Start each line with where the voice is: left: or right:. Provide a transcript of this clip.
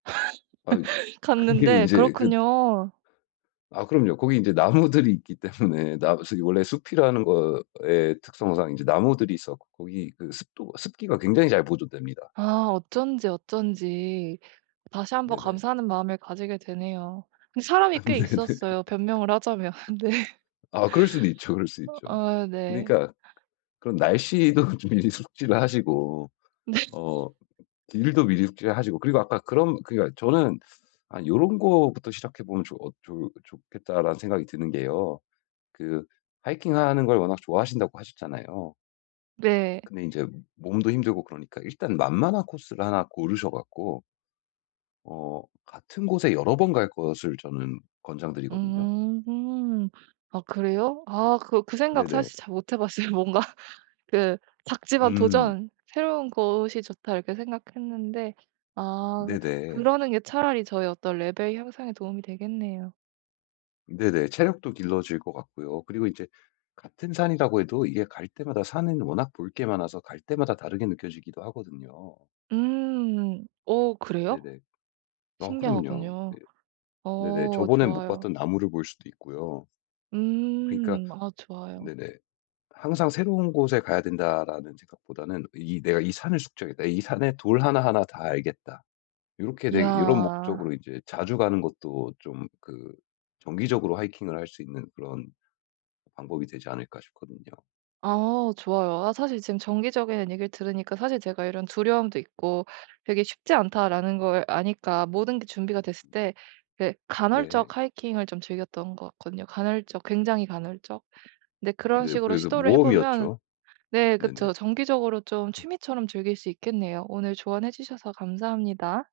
left: 아이 그게
right: 갔는데
left: 인제 그
right: 그렇군요.
left: 아 그럼요. 거기 인제 나무들이 있기 때문에 나무 숲 원래 숲이라는 것의 특성상 인제 나무들이 있었고 이 그 습도 습기가 굉장히 잘 보존됩니다.
right: 아. 어쩐지, 어쩐지. 다시 1 번
left: 네네.
right: 감사하는 마음을 가지게 되네요. 근데 사람이 꽤
left: 근데 네.
right: 있었어요 변명을 하자면. 네.
left: 아 그럴 수도 있죠, 그럴수 있죠.
right: 아 네.
left: 그니까 그런 날씨에도 그 미리미리 숙지를 하시고
right: 네.
left: 어 길도 미리 숙지를 하시고. 그리고 아까 그런 그니까 저는 '아 요런 것부터 시작해 보면 좋았 좋 좋겠다.'라는 생각이 드는게요. 그 하이킹하는 걸 워낙 좋아하신다고 하셨잖아요.
right: 네.
left: 근데 인제 몸도 힘들고 그러니까 일단 만만한 코스를 하나 고르셔 갖고 어 같은 곳에 여러 번 갈 것을 저는 권장 드리거든요.
right: 음. 아 그래요? 아 그 그 생각
left: 네네.
right: 사실 잘 못 해 봤어요. 뭔가 그 '작지만
left: 음.
right: 도전! 새로운 곳이 좋다.' 이렇게 생각했는데 아. 그럼
left: 네네.
right: 그러는 게 차라리 저의 어떤 레벨 향상에 도움이 되겠네요.
left: 네네. 체력도 길러질 것 같고요. 그리고 인제 같은 산이라고 해도 이게 갈 때마다 산은 워낙 볼 게 많아서 갈 때마다 다르게 느껴지기도 하거든요.
right: 음. 어 그래요?
left: 네네. 아 그럼요.
right: 신기하군요.
left: 네. 네네.
right: 어.
left: 저번엔 못
right: 좋아요.
left: 봤던 나무를 볼 수도 있고요. 그러니까
right: 음. 아 좋아요.
left: 네네 '항상 새로운 곳에 가야 된다.'라는 생각 보다는 이게 '내가 이 산을 숙지하겠다. 이 산에 돌 하나하나 다 알겠다.' 요렇게 되기 '요런
right: 이야.
left: 목적으로 인제 자주 가는 것도 좀 그 정기적으로 하이킹을 할 수 있는 그런 방법이 되지 않을까.' 싶거든요.
right: 아. 좋아요. 아 사실 지금 정기적이란 얘기를 들으니까 사실 제가 이런 두려움도 있고 '되게 쉽지 않다.'라는 걸 아니까 모든게 준비가 됐을 때 예
left: 네.
right: 간헐적 하이킹을 좀 즐겼던 것 같거든요. 간헐적 굉장히 간헐적. 근데 그런
left: 네.
right: 식으로
left: 그래서
right: 시도를 해 보면
left: 모험이었죠.
right: 네.
left: 네네.
right: 그쵸. 정기적으로 좀 취미처럼 즐길 수 있겠네요. 오늘 조언해 주셔서 감사합니다.